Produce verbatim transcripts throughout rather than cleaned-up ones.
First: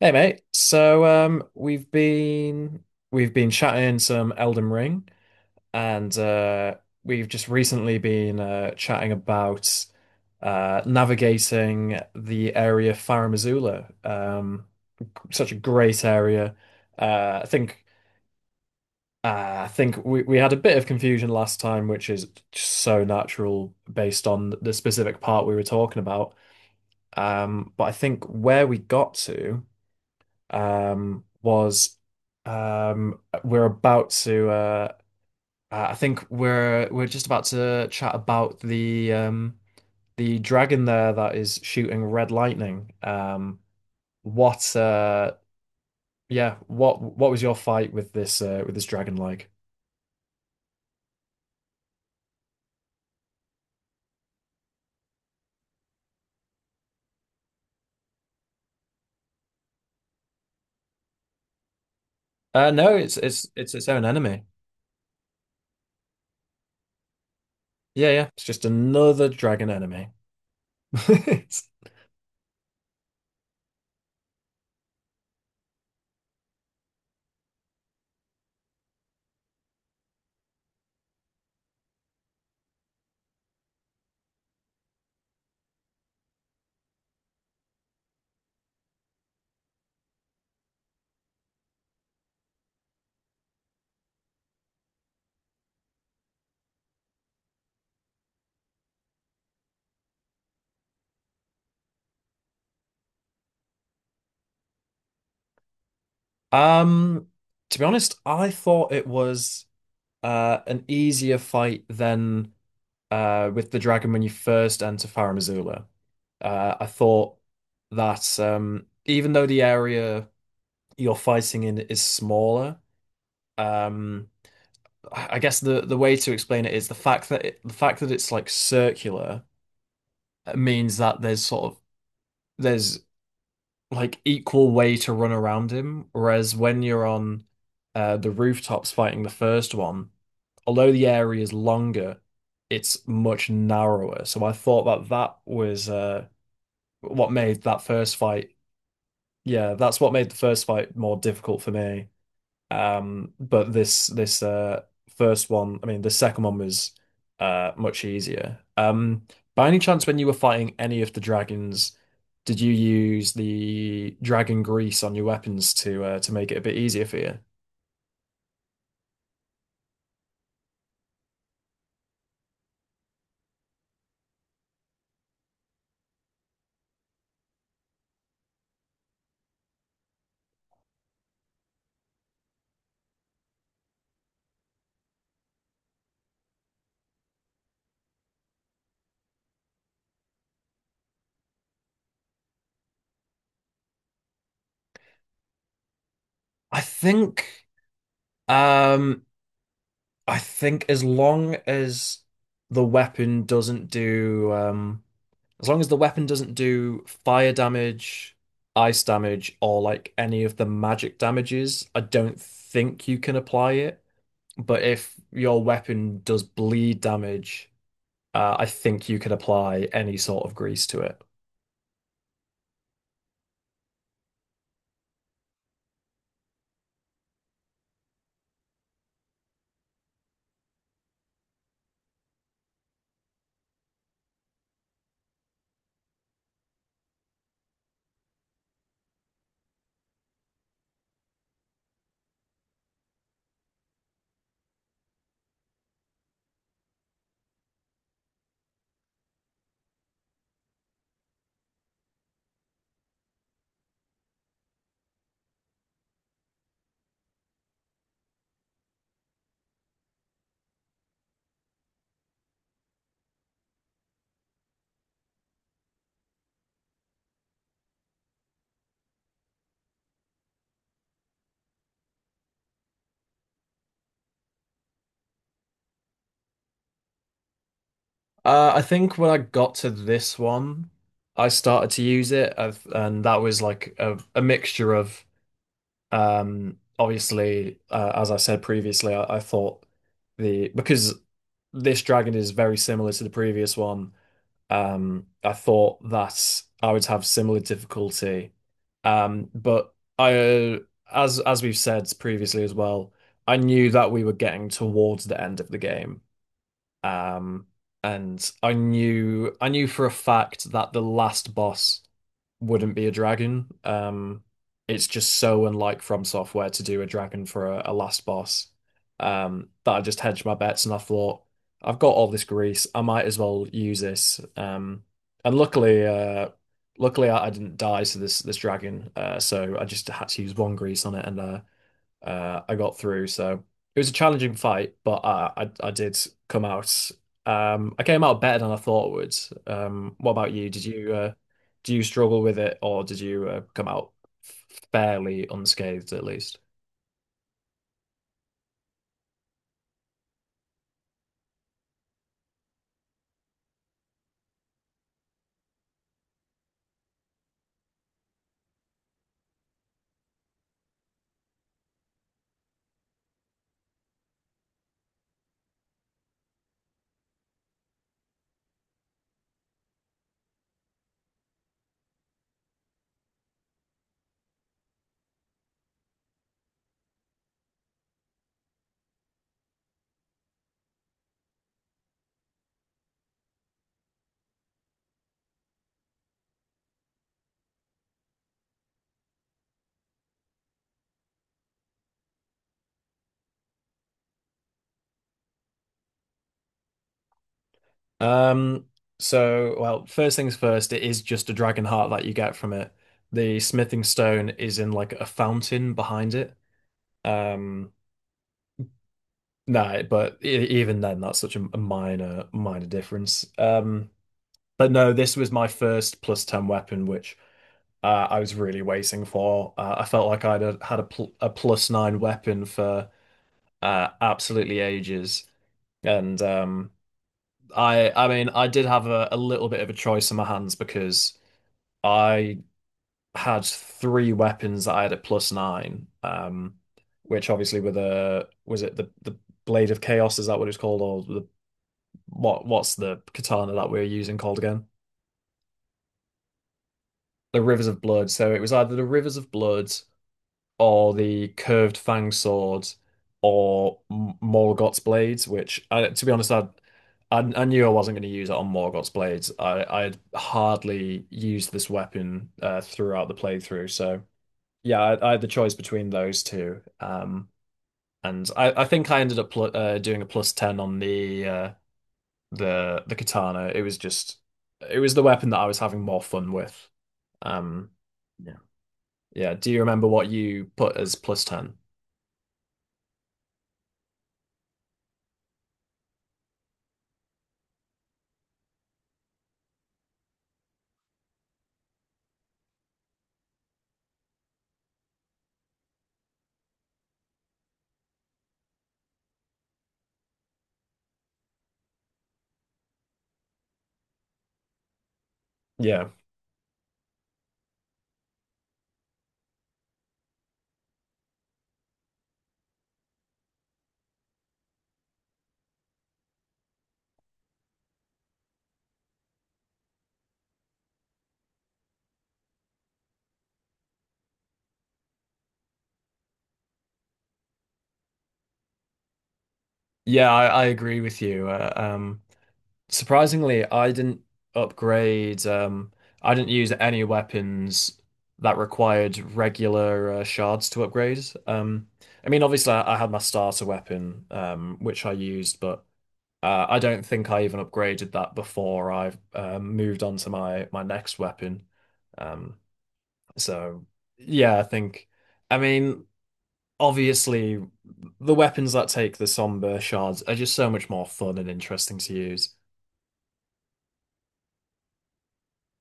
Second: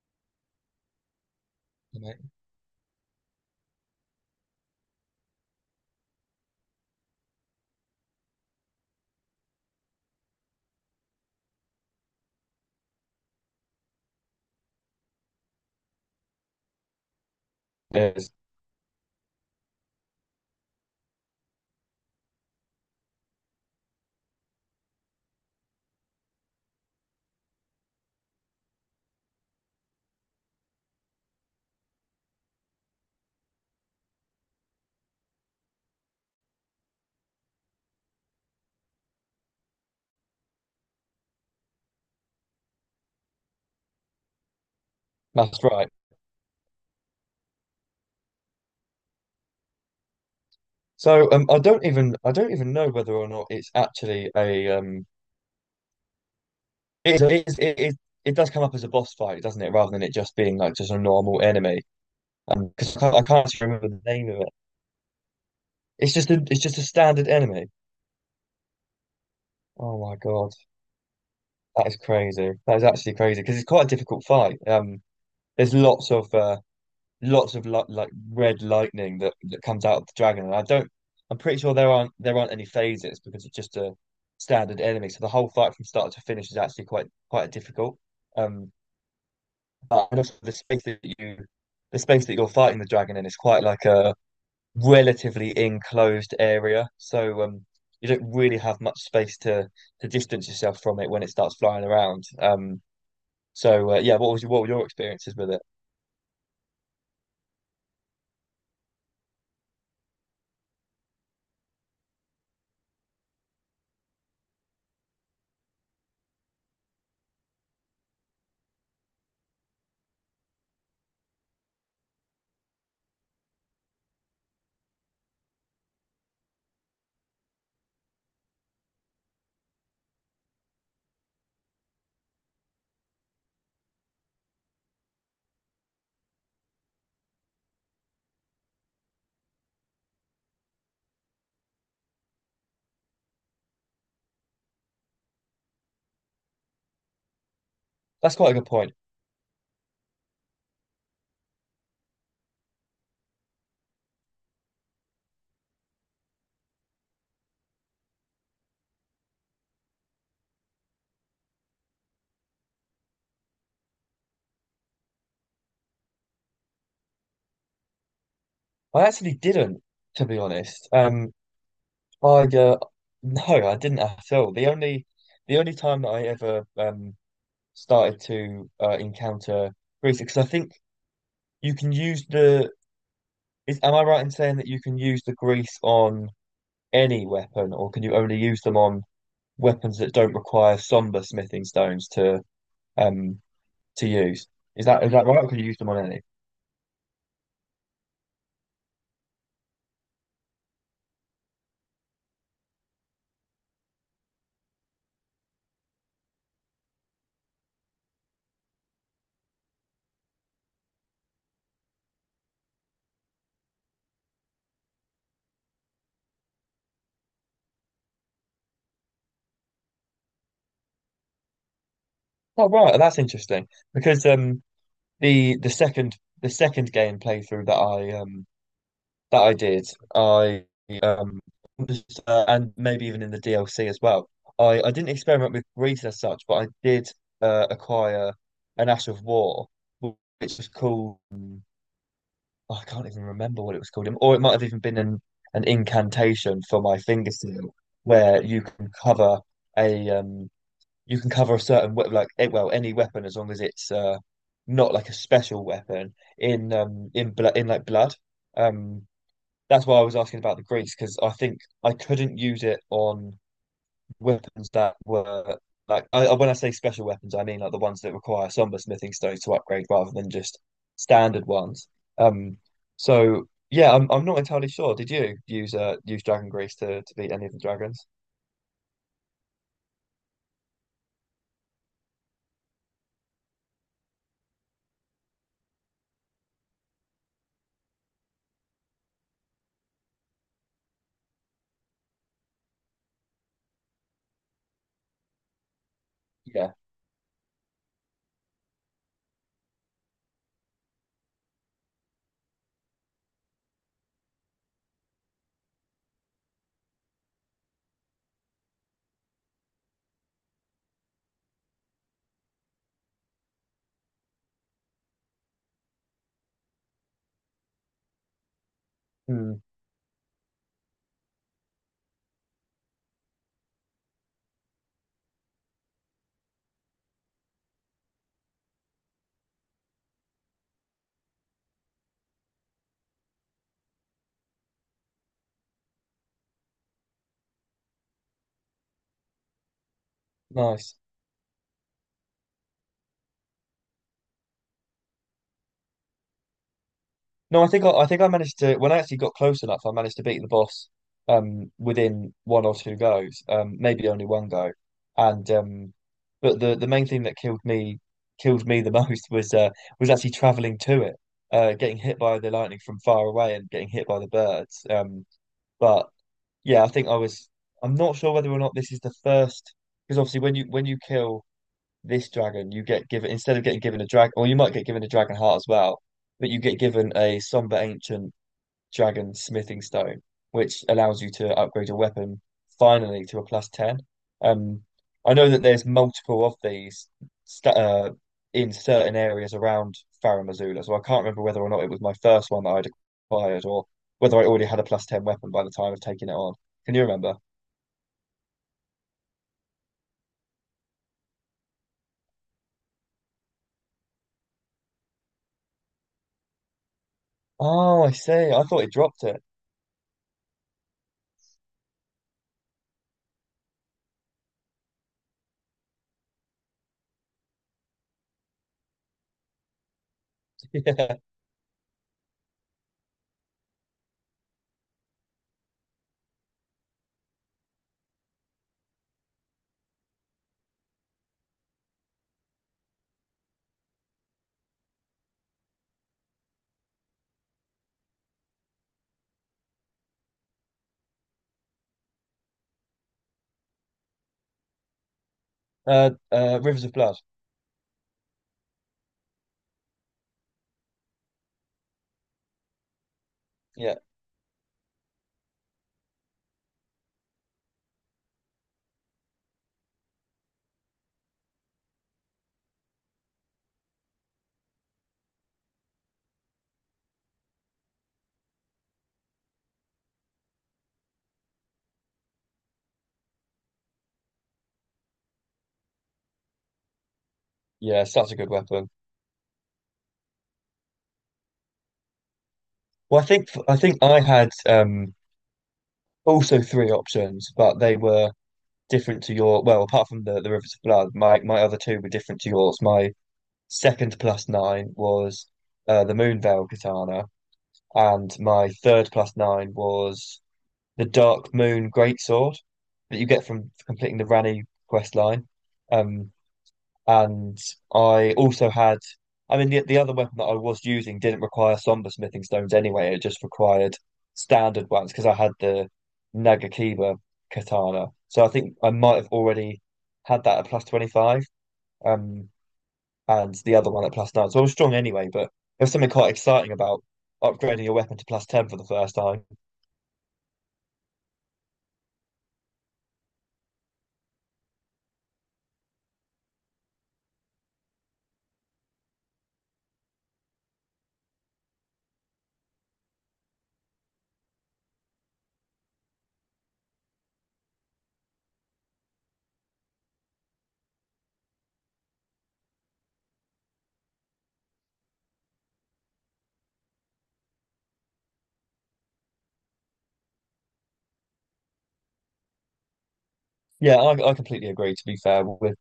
Hey mate, so um, we've Mate. been we've been chatting some Elden Ring, and uh, we've just recently been uh, chatting about uh, navigating the area Farum Azula. Um, such a great area. Uh, I think Yes. uh, I think we, we had a bit of confusion last time, which is just so natural based on the specific part we were talking about. Um, but I think where we got to, um, was, um, we're about to, uh, uh, I think we're we're just about to chat about the um, the dragon there that is shooting red lightning. Um, what uh, That's right. yeah what what was your fight with this uh, with this dragon like? So um, I don't even I don't even know whether or not it's actually a um it it is, it is it does come up as a boss fight, doesn't it? Rather than it just being like just a normal enemy. Um, Uh, no, because I can't, it's I it's can't actually it's its remember the own name of enemy. it. It's just a it's just a standard enemy. Yeah, yeah, it's just another dragon Oh enemy. my God, that is crazy. That is actually crazy because it's quite a difficult fight. Um, there's lots of uh, lots of li like red lightning that that comes out of the dragon, and I don't. I'm pretty sure there aren't there aren't any phases because it's just a standard enemy. So the whole fight from start to finish is actually quite quite difficult. Um, but and also the space that you the space that you're fighting the dragon in is quite like a relatively enclosed area. So um, you don't really have much space to to distance yourself from it when it starts flying around. Um, so uh, yeah, what was your, what were your experiences with it? Um, to be honest, I thought it was uh an easier fight than. Uh, with the dragon when you first enter Farah Missoula. Uh, I thought that, um, even though the area you're fighting in is smaller, um, I guess the, the way to explain it is the fact that it, the fact that it's like circular uh, means that there's sort of there's like equal way to run around him, whereas when you're on uh, the rooftops fighting the first one, although the area is longer, it's much narrower. So I thought that that was uh, what made that first That's quite a fight, good point. yeah, that's what made the first fight more difficult for me. Um, but this this uh first one, I mean, the second one was uh much easier. Um, by any chance, when you were fighting any of the dragons, did you use the dragon grease on your weapons to uh, to make it a bit easier for you? I actually didn't, to be honest. Um, I uh, no, I didn't at all. The only the only time that I ever um started to uh, encounter grease, because I think you can use the is am I right in saying that you can use the grease on any weapon, or can you only use them on weapons that don't require somber smithing stones to um to use? Is that is that right? Or can you use them on any? I think um I think as long as the weapon doesn't do um as long as the weapon doesn't do fire damage, ice damage, or like any of the magic damages, I don't think you can apply it. But if your weapon does bleed damage, uh, I think you can apply any sort of grease to it. Oh, right, that's interesting because um the the second the second game playthrough that I um That I did. I um just, uh, and maybe even in the D L C as well. I I didn't experiment with breeds as such, but I did uh, acquire an Ash of War, wh- which was called um, I can't even remember what it was called, or it might have even been an an incantation for my finger seal, where you can cover a um you can cover a certain we like eh, well any weapon as long as it's uh not like a special weapon in um in blood in like blood. Um, that's why I was asking about the grease because I think I couldn't use it on weapons that were like I, I- when I say special weapons, I mean like the ones that require somber smithing stones to upgrade rather than just standard ones. Um, so yeah, I'm I'm not entirely sure. Did you use uh use dragon grease to to beat any of the dragons? Uh, I think when I got to this one, I started to use it, I've, and that was like a, a mixture of Um, obviously, uh, as I said previously, I, I thought the because this dragon is very similar to the previous one. Um, I thought that Yeah. I would have similar difficulty. Um, but I, uh, as as we've said previously as well, I knew that we were getting towards the end of the game. Um, and I knew I knew for a fact that the last boss wouldn't be a dragon. Um, it's just so unlike From Software to do a dragon for a, a last boss. Hmm. Um, that I just hedged my bets and I thought, I've got all this grease, I might as well use this. Um, and luckily, uh, luckily I, I didn't die to this this dragon. Uh, so I just had to use one grease on it and uh, uh, I got through. So it was a challenging fight, but uh, I I did come out. Um, I came out better than I thought I would. Um, what about you? Did Nice. you uh, do you struggle with it, or did you uh, come out fairly unscathed at least? No, I think I, I think I managed to when I actually got close enough, I managed to beat the boss um within one or two goes, um maybe only one go, and um but the the main thing that killed me killed me the most was uh was actually traveling to it, uh getting hit by the lightning from far away and getting hit by the birds. Um, but yeah, I think I was I'm not sure whether or not this is the first because obviously when you when you kill this dragon you get given instead of getting given a dragon or you might get given a dragon heart as well but you get given a somber ancient dragon smithing stone which allows you to upgrade your weapon finally to a plus ten. um I know that there's multiple of these sta uh, in certain areas around Farum Azula, so I can't remember whether or not it was my first one that I'd acquired or whether I already had a plus ten weapon by the time of taking it on. Can you remember? Um, so well, first things first, it is just a dragon heart that you get from it. The smithing stone is in like a fountain behind it. Um, Oh, I see, I thought it dropped it. no, but e- even then, that's such a a minor, minor difference. Um, But no, this was my first plus ten weapon, which uh, I was really waiting for. Uh, I felt like I'd uh, had a, Yeah. pl a plus nine weapon for uh, absolutely ages. And um, I I mean, I did have a, a little bit of a choice in my hands because I had three weapons that I had at plus nine, um, which obviously were the, was it the, the Blade of Chaos? Is that what it's called? Or the, what, what's the katana that we're using called again? Uh, uh, Rivers of Blood. The Rivers of Blood. So it was either the Rivers of Blood or the Curved Fang Sword Yeah. or M- Morgott's Blades, which, I, to be honest, I, I I knew I wasn't going to use it on Morgott's Blades. I I had hardly used this weapon uh, throughout the playthrough. So yeah, I, I had the choice between those two. Um, and I, I think I ended up pl uh, doing a plus ten on the uh, the the katana. It was just it was the weapon that I was having more fun with. Um, Yeah, such a good weapon. yeah. Do you remember what you put as plus ten? Well, I think I think I had um, also three options, but they were different to your. Well, apart from the the Rivers of Blood, my my other two were different to yours. My second plus nine was uh, the Moonveil Katana, and my third plus nine was the Dark Moon Greatsword that you get from completing the Rani quest line. Yeah. Um, And I also had, I mean, the, the other weapon that I was using didn't require somber smithing stones anyway. It just required standard ones because I had the Nagakiba katana. So I think I might have already had that at plus twenty-five, um, and the other one at plus nine. So I was strong anyway, but there was something quite exciting about upgrading your weapon to plus ten for the first time. Yeah, I, I agree with you. Uh, um, surprisingly, I didn't upgrade, um, I didn't use any weapons that required regular uh, shards to upgrade. Um, I mean, obviously, I, I had my starter weapon, um, which I used, but uh, I don't think I even upgraded that before I um, moved on to my, my next weapon. Um, so, yeah, I think, I mean, obviously the weapons that take the somber shards are just so much more fun and interesting to use. Yeah, I, I completely agree, to be fair, with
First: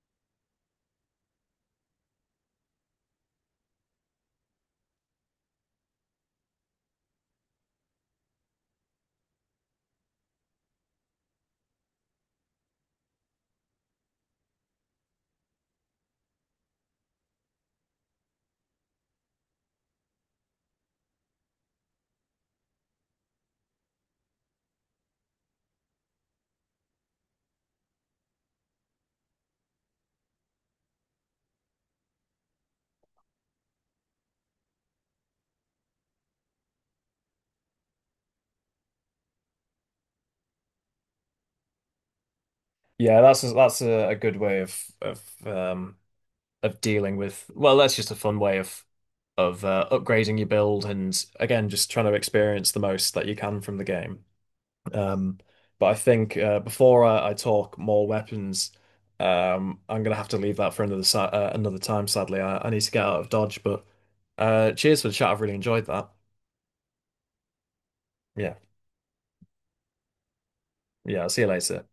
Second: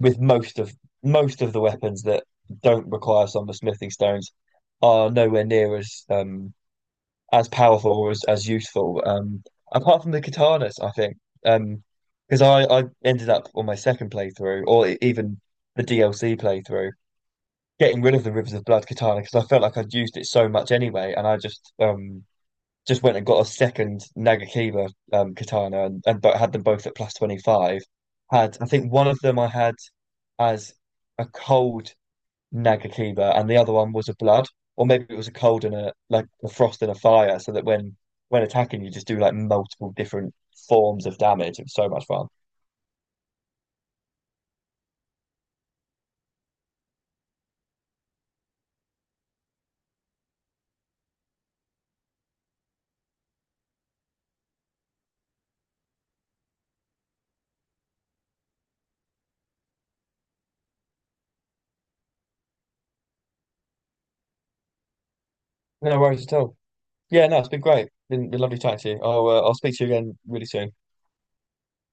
with most of most of the weapons that don't require some of the smithing stones are nowhere near as um as powerful or as, as useful. Um, apart from the katanas, I think. Um, because I I ended up on my second playthrough or e- even the D L C playthrough getting rid of the Rivers of Blood katana because I felt like I'd used it so much anyway, and I just um just went and got a second Nagakiba um, katana and, and had them both at plus twenty-five. Had, I think one of them I had as a cold Nagakiba and the other one was a blood, or maybe it was a cold and a like a frost and a fire, so that when when attacking you just do like multiple different forms of damage. It was so much fun. Yeah, that's a, that's a, a good way of of um of dealing with. Well, that's just a fun way of of uh, upgrading your build and again just trying to experience the most that you can from the game. Um, but I think uh, before I, I talk more weapons, um, I'm gonna have to leave that for another si uh, another time. Sadly, I, I need to get out of Dodge. But uh, cheers for the chat. I've really enjoyed No that. worries at all. Yeah, no, it's been great. Been, been Yeah. lovely chatting to you. I'll uh, I'll speak to you again really soon. Yeah, I'll see you later.